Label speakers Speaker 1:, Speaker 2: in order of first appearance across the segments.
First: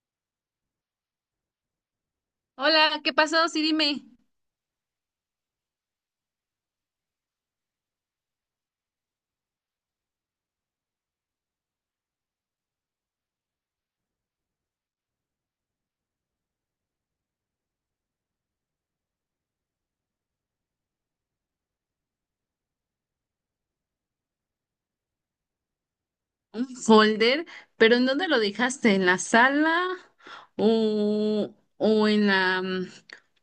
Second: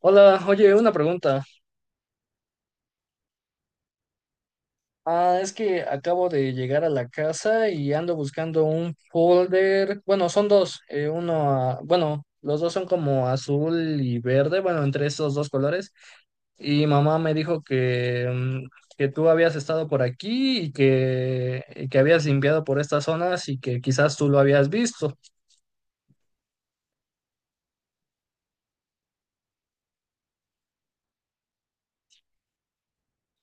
Speaker 1: Hola, oye, una pregunta.
Speaker 2: Hola, ¿qué pasó? Sí, dime.
Speaker 1: Ah, es que acabo de llegar a la casa y ando buscando un folder. Bueno, son dos. Uno, ah, bueno, los dos son como azul y verde, bueno, entre esos dos colores. Y mamá me dijo que que tú habías estado por aquí y y que habías limpiado por estas zonas y que quizás tú lo habías visto.
Speaker 2: Un folder, pero ¿en dónde lo dejaste? ¿En la sala o,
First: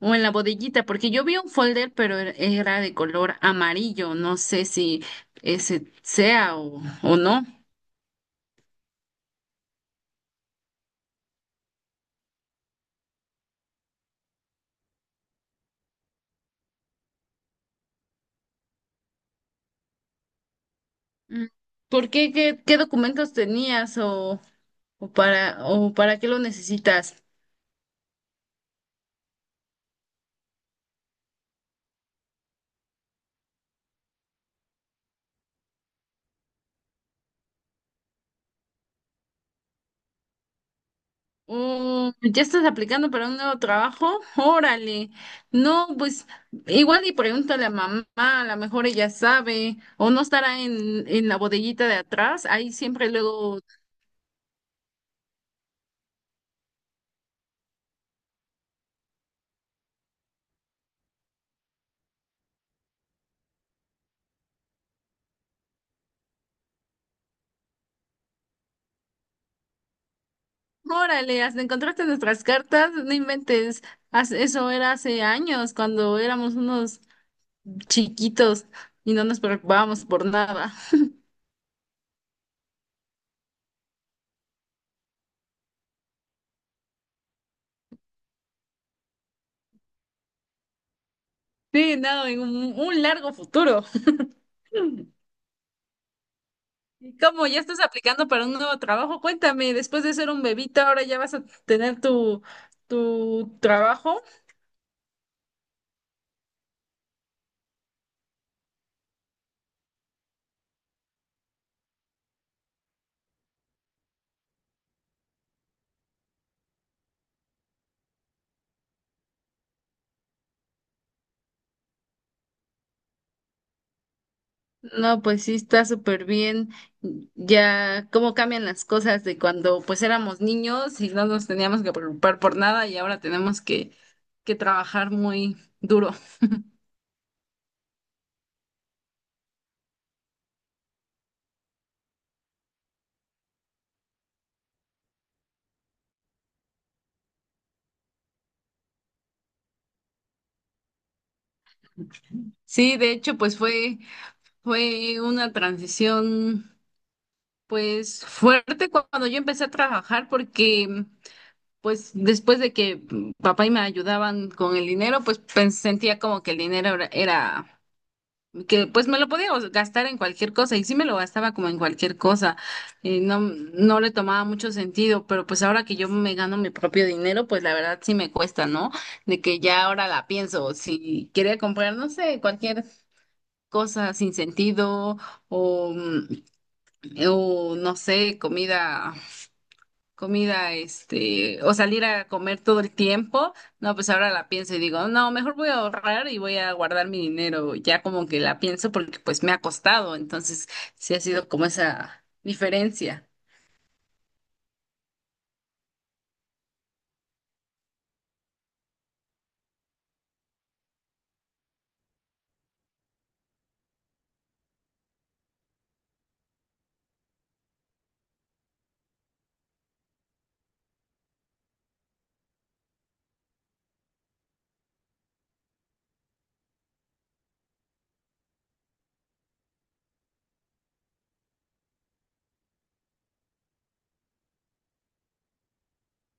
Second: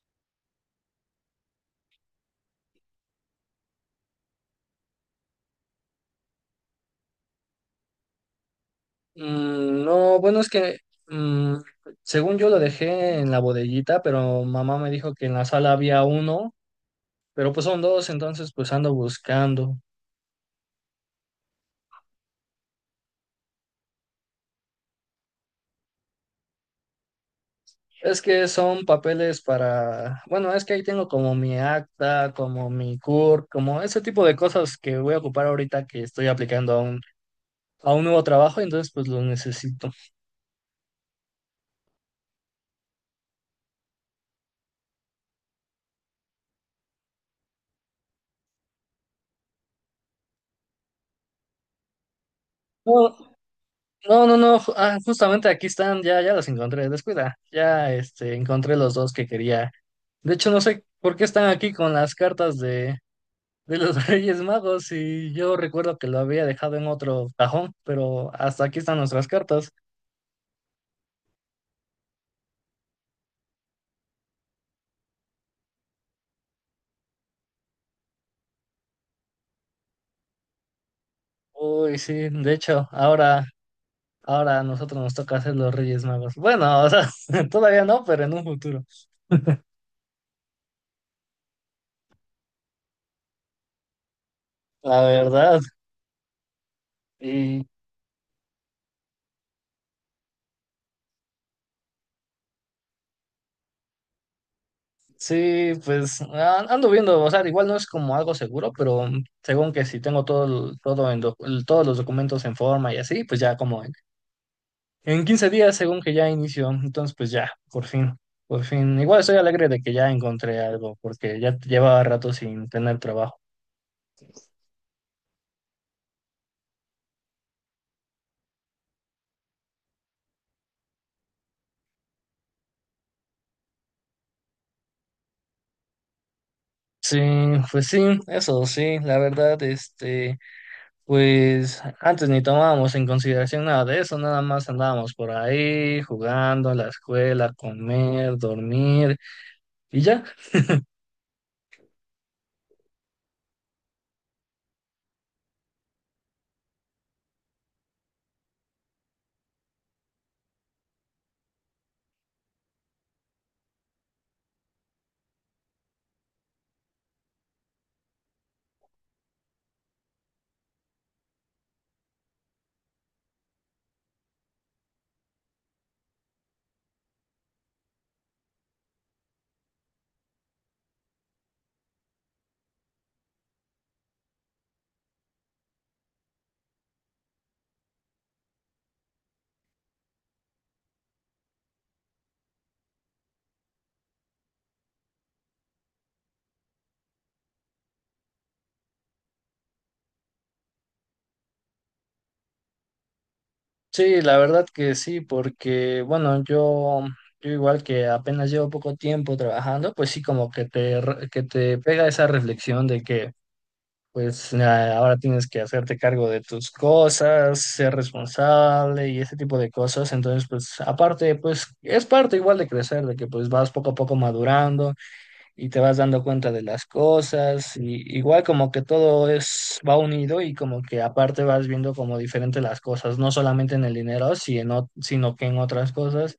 Speaker 2: o en la bodeguita? Porque yo vi un folder, pero era de color amarillo. No sé si ese sea o no.
Speaker 1: Mm, no, bueno, es que... mm, según yo lo dejé en la bodellita, pero mamá me dijo que en la sala había uno. Pero pues son dos, entonces pues ando buscando.
Speaker 2: Mm, ¿por qué? ¿Qué documentos tenías o para qué lo necesitas?
Speaker 1: Es que son papeles para, bueno, es que ahí tengo como mi acta, como mi CUR, como ese tipo de cosas que voy a ocupar ahorita que estoy aplicando a a un nuevo trabajo, entonces pues los necesito.
Speaker 2: Mm, ¿ya estás aplicando para un nuevo trabajo? Órale. No, pues igual y pregúntale a mamá, a lo mejor ella sabe, o no estará en la bodeguita de atrás, ahí siempre
Speaker 1: No,
Speaker 2: luego.
Speaker 1: no, justamente aquí están, ya los encontré, descuida, ya este, encontré los dos que quería. De hecho, no sé por qué están aquí con las cartas de los Reyes Magos y yo recuerdo que lo había dejado en otro cajón, pero hasta aquí están nuestras cartas.
Speaker 2: Órale, hasta encontraste nuestras cartas, no inventes. Eso era hace años, cuando éramos unos chiquitos y no nos preocupábamos por nada.
Speaker 1: Uy, sí, de hecho, ahora a nosotros nos toca hacer los Reyes Magos. Bueno, o sea, todavía no, pero en un futuro,
Speaker 2: Sí, nada, en un largo futuro.
Speaker 1: la verdad.
Speaker 2: ¿Y cómo ya
Speaker 1: Y
Speaker 2: estás aplicando para un nuevo trabajo? Cuéntame, después de ser un bebito, ahora ya vas a tener tu trabajo.
Speaker 1: sí, pues ando viendo, o sea, igual no es como algo seguro, pero según que si tengo todo, todos los documentos en forma y así, pues ya como en 15 días, según que ya inició, entonces pues ya, por por fin. Igual estoy alegre de que ya encontré algo, porque ya llevaba rato sin tener trabajo.
Speaker 2: No, pues sí, está súper bien. Ya cómo cambian las cosas de cuando pues éramos niños y no nos teníamos que preocupar por nada y ahora tenemos que trabajar muy duro.
Speaker 1: Sí, pues sí, eso sí, la verdad, este. Pues antes ni tomábamos en consideración nada de eso, nada más andábamos por ahí jugando a la escuela, comer, dormir y ya.
Speaker 2: Sí, de hecho, pues fue una transición pues fuerte cuando yo empecé a trabajar porque pues después de que papá y me ayudaban con el dinero, pues, sentía como que el dinero que pues me lo podía gastar en cualquier cosa y sí me lo gastaba como en cualquier cosa. Y no, no le tomaba mucho sentido, pero pues ahora que yo me gano mi propio dinero, pues la verdad sí me cuesta, ¿no? De que ya ahora la pienso, si quería comprar, no sé, cualquier cosa sin sentido o, mm, o no sé, comida, este, o salir a comer todo el tiempo. No, pues ahora la pienso y digo, no, mejor voy a ahorrar y voy a guardar mi dinero, ya como que la pienso porque pues me ha costado, entonces sí ha sido como esa diferencia.
Speaker 1: Sí, la verdad que sí, porque bueno, yo igual que apenas llevo poco tiempo trabajando, pues sí como que que te pega esa reflexión de que pues ahora tienes que hacerte cargo de tus cosas, ser responsable y ese tipo de cosas. Entonces, pues aparte, pues es parte igual de crecer, de que pues vas poco a poco madurando y te vas dando cuenta de las cosas, y igual como que todo es, va unido y como que aparte vas viendo como diferente las cosas, no solamente en el dinero, sino que en otras cosas,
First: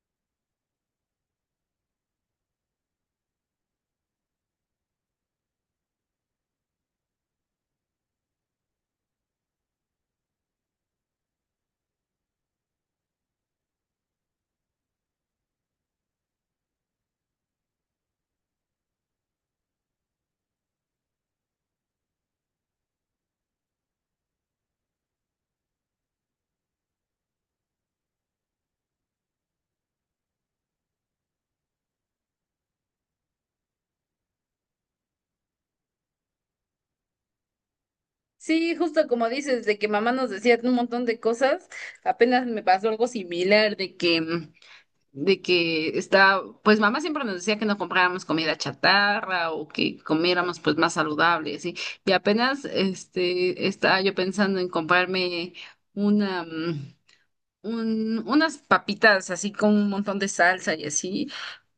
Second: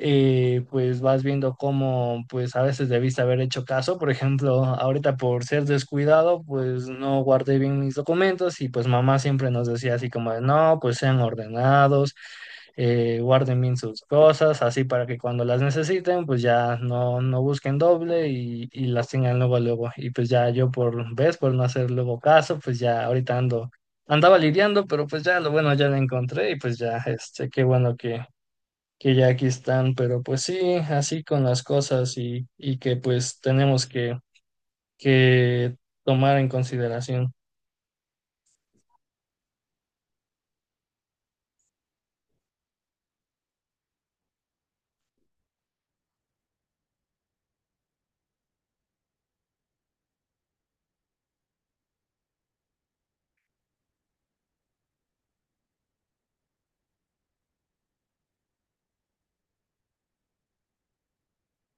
Speaker 1: pues vas viendo cómo pues a veces debiste haber hecho caso. Por ejemplo, ahorita por ser descuidado, pues no guardé bien mis documentos y pues mamá siempre nos decía así como de, no, pues sean ordenados, guarden bien sus cosas, así para que cuando las necesiten, pues ya no busquen doble y las tengan luego, luego. Y pues ya yo por, ves, por no hacer luego caso, pues ya ahorita ando. Andaba lidiando, pero pues ya lo bueno ya lo encontré y pues ya, este, qué bueno que ya aquí están, pero pues sí, así con las cosas y que pues tenemos que tomar en consideración.
Speaker 2: Sí, justo como dices, de que mamá nos decía un montón de cosas, apenas me pasó algo similar, de que está, pues mamá siempre nos decía que no compráramos comida chatarra o que comiéramos pues más saludable, así. Y apenas este estaba yo pensando en comprarme una, mm, unas papitas así con un montón de salsa y así,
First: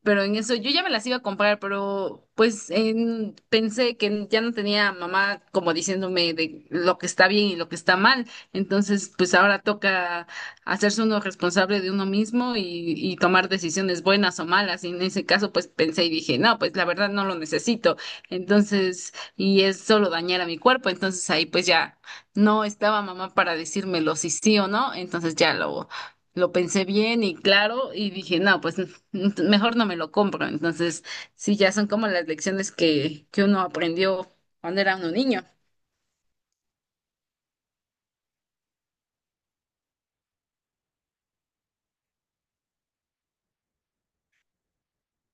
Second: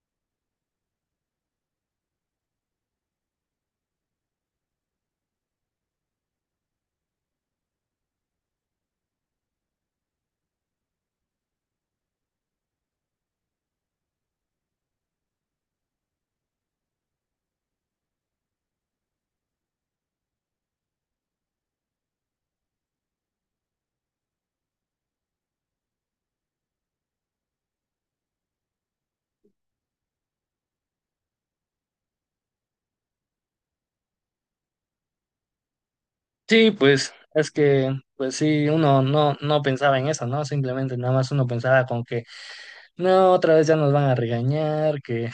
Speaker 2: pero en eso yo ya me las iba a comprar, pero pues pensé que ya no tenía mamá como diciéndome de lo que está bien y lo que está mal, entonces pues ahora toca hacerse uno responsable de uno mismo y tomar decisiones buenas o malas, y en ese caso pues pensé y dije, no, pues la verdad no lo necesito, entonces, y es solo dañar a mi cuerpo, entonces ahí pues ya. No estaba mamá para decírmelo si sí o no, entonces ya lo pensé bien y claro y dije, no, pues mejor no me lo compro. Entonces, sí, ya son como las lecciones que uno aprendió cuando era uno niño.
Speaker 1: Sí, pues es que, pues sí, uno no pensaba en eso, ¿no? Simplemente nada más uno pensaba con que, no, otra vez ya nos van a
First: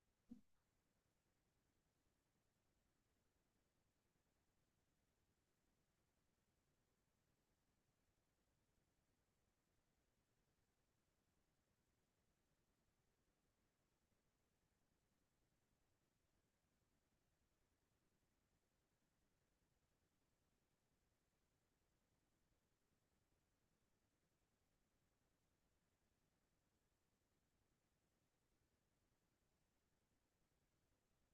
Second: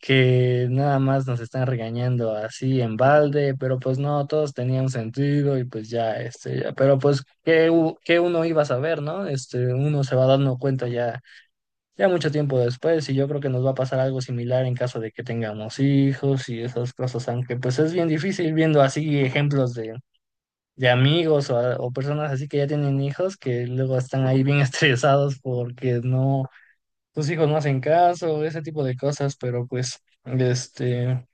Speaker 1: que nada más nos están regañando así en balde, pero pues no, todos tenían sentido y pues ya, este, ya, pero pues, ¿qué, qué uno iba a saber, ¿no? Este, uno se va dando cuenta ya mucho tiempo después y yo creo que nos va a pasar algo similar en caso de que tengamos hijos y esas cosas, aunque pues es bien difícil viendo así ejemplos de amigos o o personas así que ya tienen hijos que luego están ahí bien estresados porque no, sus hijos no hacen caso, ese tipo de cosas, pero pues este...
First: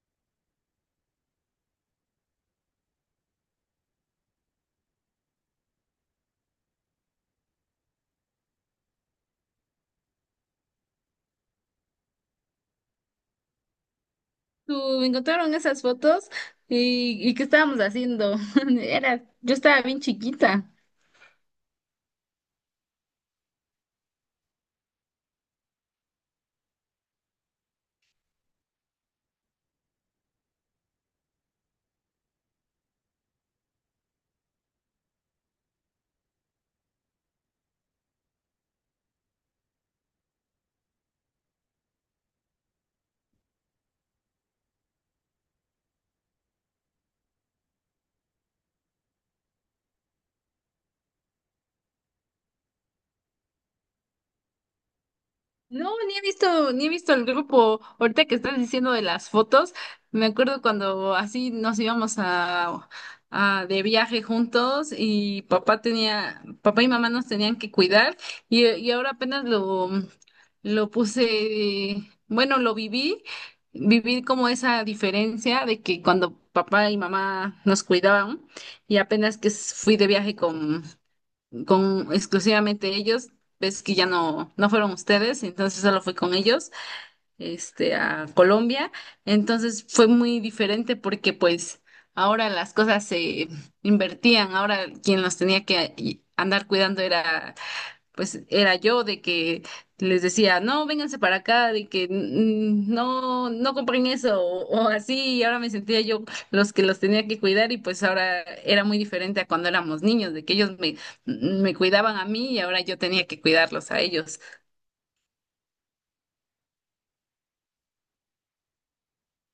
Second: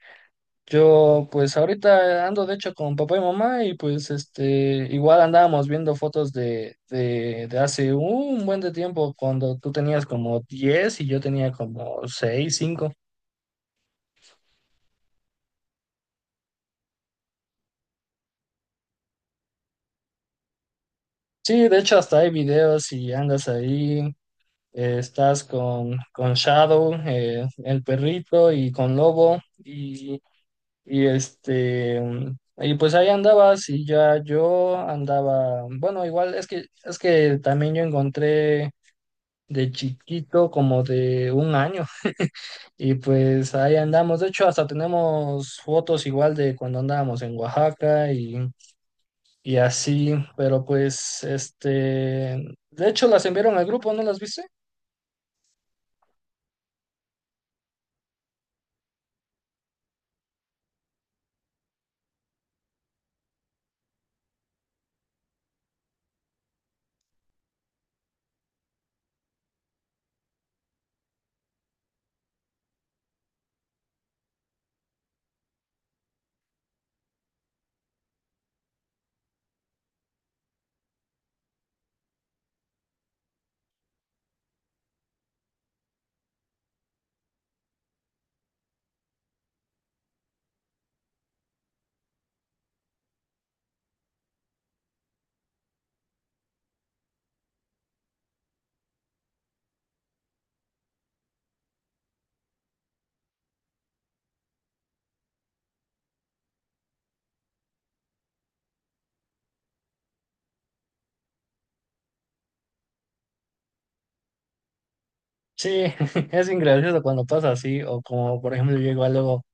Speaker 1: Yo pues ahorita ando de hecho con papá y mamá y pues este igual andábamos viendo fotos de hace un buen de tiempo cuando tú tenías como 10 y yo tenía como seis, cinco.
Speaker 2: ¿Tú encontraron esas fotos? Y qué estábamos haciendo? Era, yo estaba bien chiquita.
Speaker 1: Sí, de hecho hasta hay videos y andas ahí, estás con Shadow, el perrito y con Lobo y este... Y pues ahí andabas y ya yo andaba, bueno, igual es que también yo encontré de chiquito, como de un año. Y pues ahí andamos. De hecho, hasta tenemos fotos igual de cuando andábamos en Oaxaca y así. Pero pues, este, de hecho las enviaron al grupo, ¿no las viste?
Speaker 2: No, ni he visto el grupo. Ahorita que estás diciendo de las fotos, me acuerdo cuando así nos íbamos a de viaje juntos y papá y mamá nos tenían que cuidar y ahora apenas lo puse, bueno, lo viví, viví como esa diferencia de que cuando papá y mamá nos cuidaban y apenas que fui de viaje con exclusivamente ellos. Ves que ya no, no fueron ustedes, entonces solo fue con ellos, este, a Colombia. Entonces fue muy diferente porque pues ahora las cosas se invertían, ahora quien los tenía que andar cuidando era pues era yo de que les decía, no, vénganse para acá, de que "Mm, no, no compren eso o así", y ahora me sentía yo los que los tenía que cuidar y pues ahora era muy diferente a cuando éramos niños, de que me cuidaban a mí y ahora yo tenía que cuidarlos a ellos.
Speaker 1: Sí, es ingracioso cuando pasa así. O como, por ejemplo, yo igual luego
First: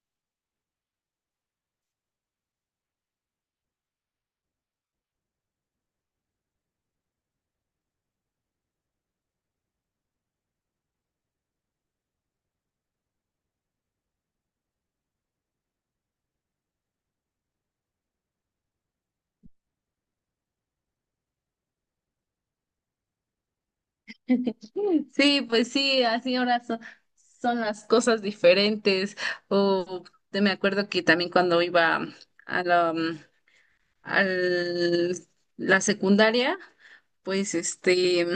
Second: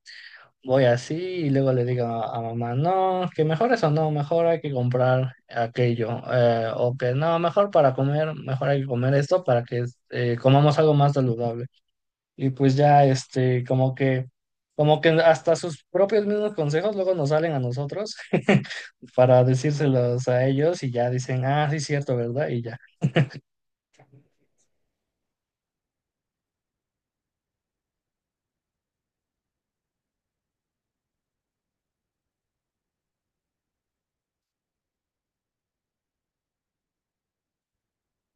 Speaker 1: voy así y luego le digo a mamá, no, que mejor eso no, mejor hay que comprar aquello. O que no, mejor para comer, mejor hay que comer esto para que comamos algo más saludable. Y pues ya, este, como como que hasta sus propios mismos consejos luego nos salen a nosotros para decírselos a ellos y ya dicen, ah, sí, cierto, ¿verdad? Y ya.
Speaker 2: Sí, pues sí, así ahora son, son las cosas diferentes o me acuerdo que también cuando iba a la, mm, al- la secundaria, pues este...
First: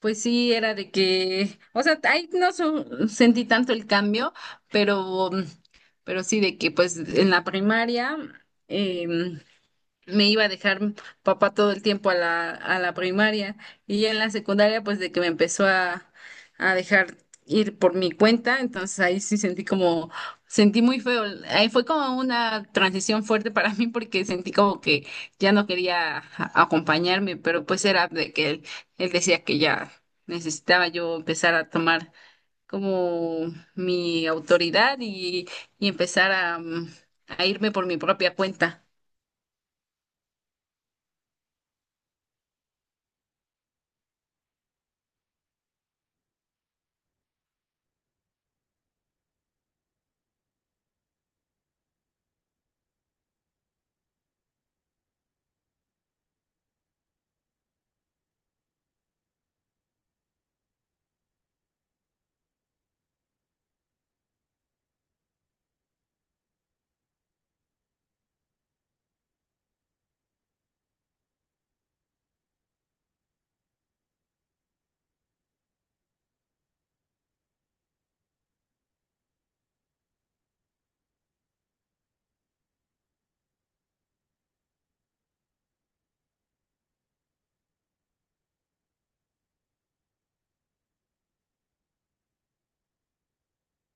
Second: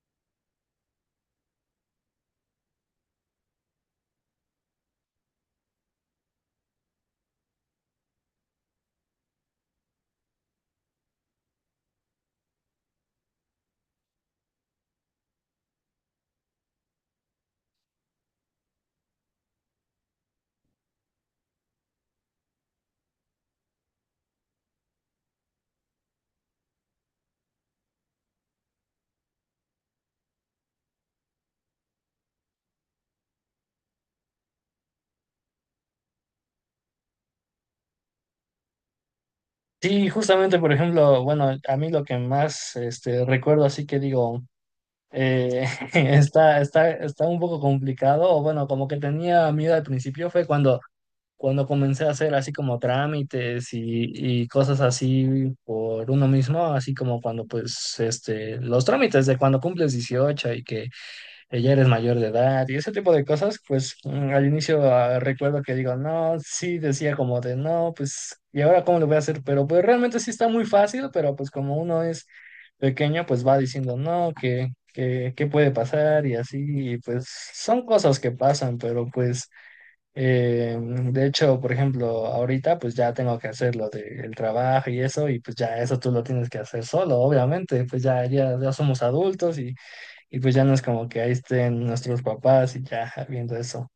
Speaker 2: Pues sí, era de que, o sea, ahí no so- sentí tanto el cambio, pero, pero sí de que pues en la primaria em, me iba a dejar papá todo el tiempo a la primaria y ya en la secundaria pues de que me empezó a dejar ir por mi cuenta, entonces ahí sí sentí como, sentí muy feo, ahí fue como una transición fuerte para mí porque sentí como que ya no quería acompañarme, pero pues era de que él decía que ya necesitaba yo empezar a tomar como mi autoridad y empezar a irme por mi propia cuenta.
Speaker 1: Sí, justamente, por ejemplo, bueno, a mí lo que más, este, recuerdo así que digo, eh, está un poco complicado, o bueno, como que tenía miedo al principio fue cuando comencé a hacer así como trámites y cosas así por uno mismo, así como cuando pues este, los trámites de cuando cumples 18 y que ya eres mayor de edad y ese tipo de cosas, pues al inicio recuerdo que digo, no, sí, decía como de no, pues, ¿y ahora cómo lo voy a hacer? Pero pues realmente sí está muy fácil, pero pues como uno es pequeño, pues va diciendo, no, que... qué ¿Qué puede pasar? Y así, y pues son cosas que pasan, pero pues de hecho, por ejemplo, ahorita pues ya tengo que hacer lo del trabajo y eso, y pues ya eso tú lo tienes que hacer solo, obviamente, pues ya, ya somos adultos y pues ya no es como que ahí estén nuestros papás y ya viendo eso.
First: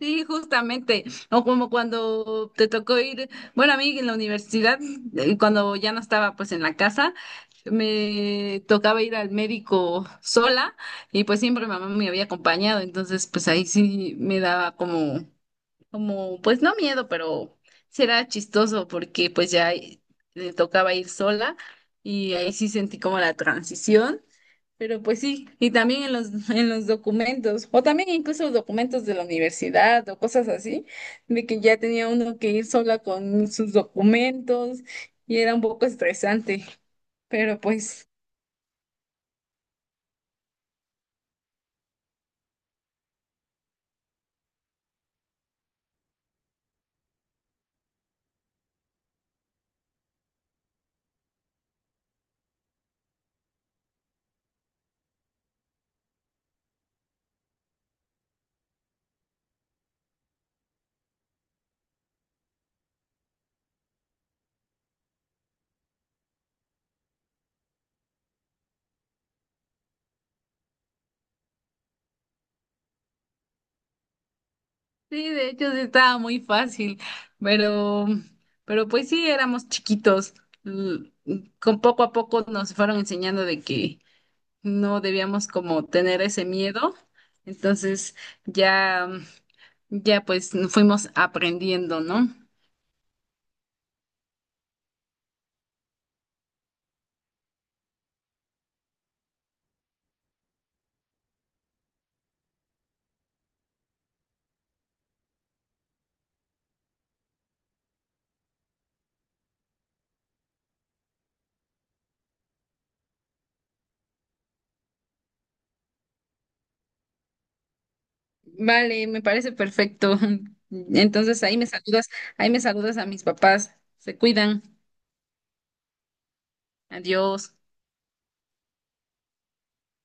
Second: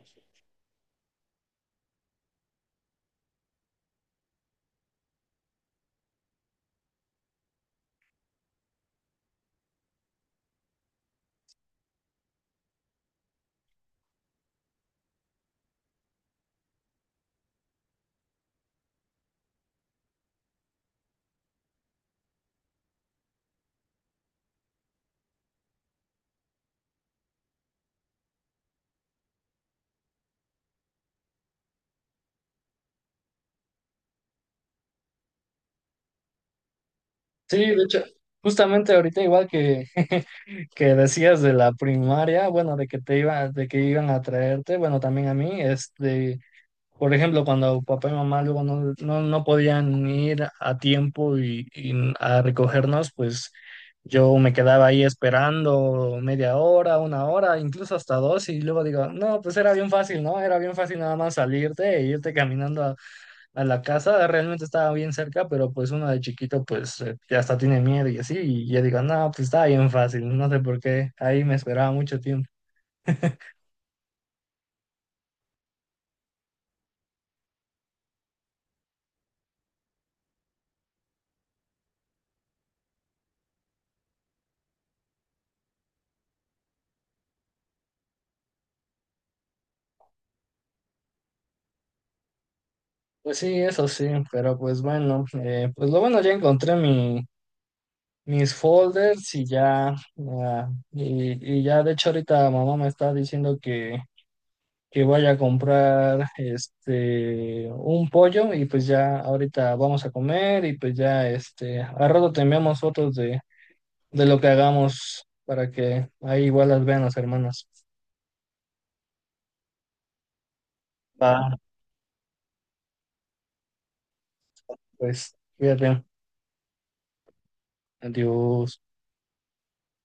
Speaker 2: Sí, justamente. O como cuando te tocó ir, bueno, a mí en la universidad, cuando ya no estaba pues en la casa, me tocaba ir al médico sola y pues siempre mamá me había acompañado, entonces pues ahí sí me daba como, pues no miedo, pero será chistoso porque pues ya me tocaba ir sola y ahí sí sentí como la transición. Pero pues sí, y también en los, en los documentos, o también incluso documentos de la universidad o cosas así, de que ya tenía uno que ir sola con sus documentos y era un poco estresante,
Speaker 1: Sí,
Speaker 2: pero
Speaker 1: de hecho,
Speaker 2: pues
Speaker 1: justamente ahorita igual que que decías de la primaria, bueno, de que te iba, de que iban a traerte, bueno, también a mí, este, por ejemplo, cuando papá y mamá luego no podían ir a tiempo y a recogernos, pues yo me quedaba ahí esperando media hora, una hora, incluso hasta dos, y luego digo, no, pues era bien fácil, ¿no? Era bien fácil nada más salirte e irte caminando a la casa, realmente estaba bien cerca, pero pues uno de chiquito pues ya hasta tiene miedo y así, y yo digo, no, pues estaba bien fácil, no sé por qué, ahí me esperaba mucho tiempo.
Speaker 2: sí, de hecho sí estaba muy fácil, pero, pero pues sí, éramos chiquitos, l- con poco a poco nos fueron enseñando de que no debíamos como tener ese miedo, entonces ya, ya pues fuimos aprendiendo, ¿no?
Speaker 1: Pues sí, eso sí, pero pues bueno, pues lo bueno ya encontré mi mis folders y ya, y ya de hecho ahorita mamá me está diciendo que vaya a comprar este un pollo y pues ya ahorita vamos a comer y pues ya este a rato te enviamos fotos de lo que hagamos para que ahí igual las vean las hermanas.
Speaker 2: Vale, me parece perfecto. Entonces
Speaker 1: Va,
Speaker 2: ahí me saludas a mis papás. Se cuidan.
Speaker 1: pues cuídate.
Speaker 2: Adiós.
Speaker 1: Adiós.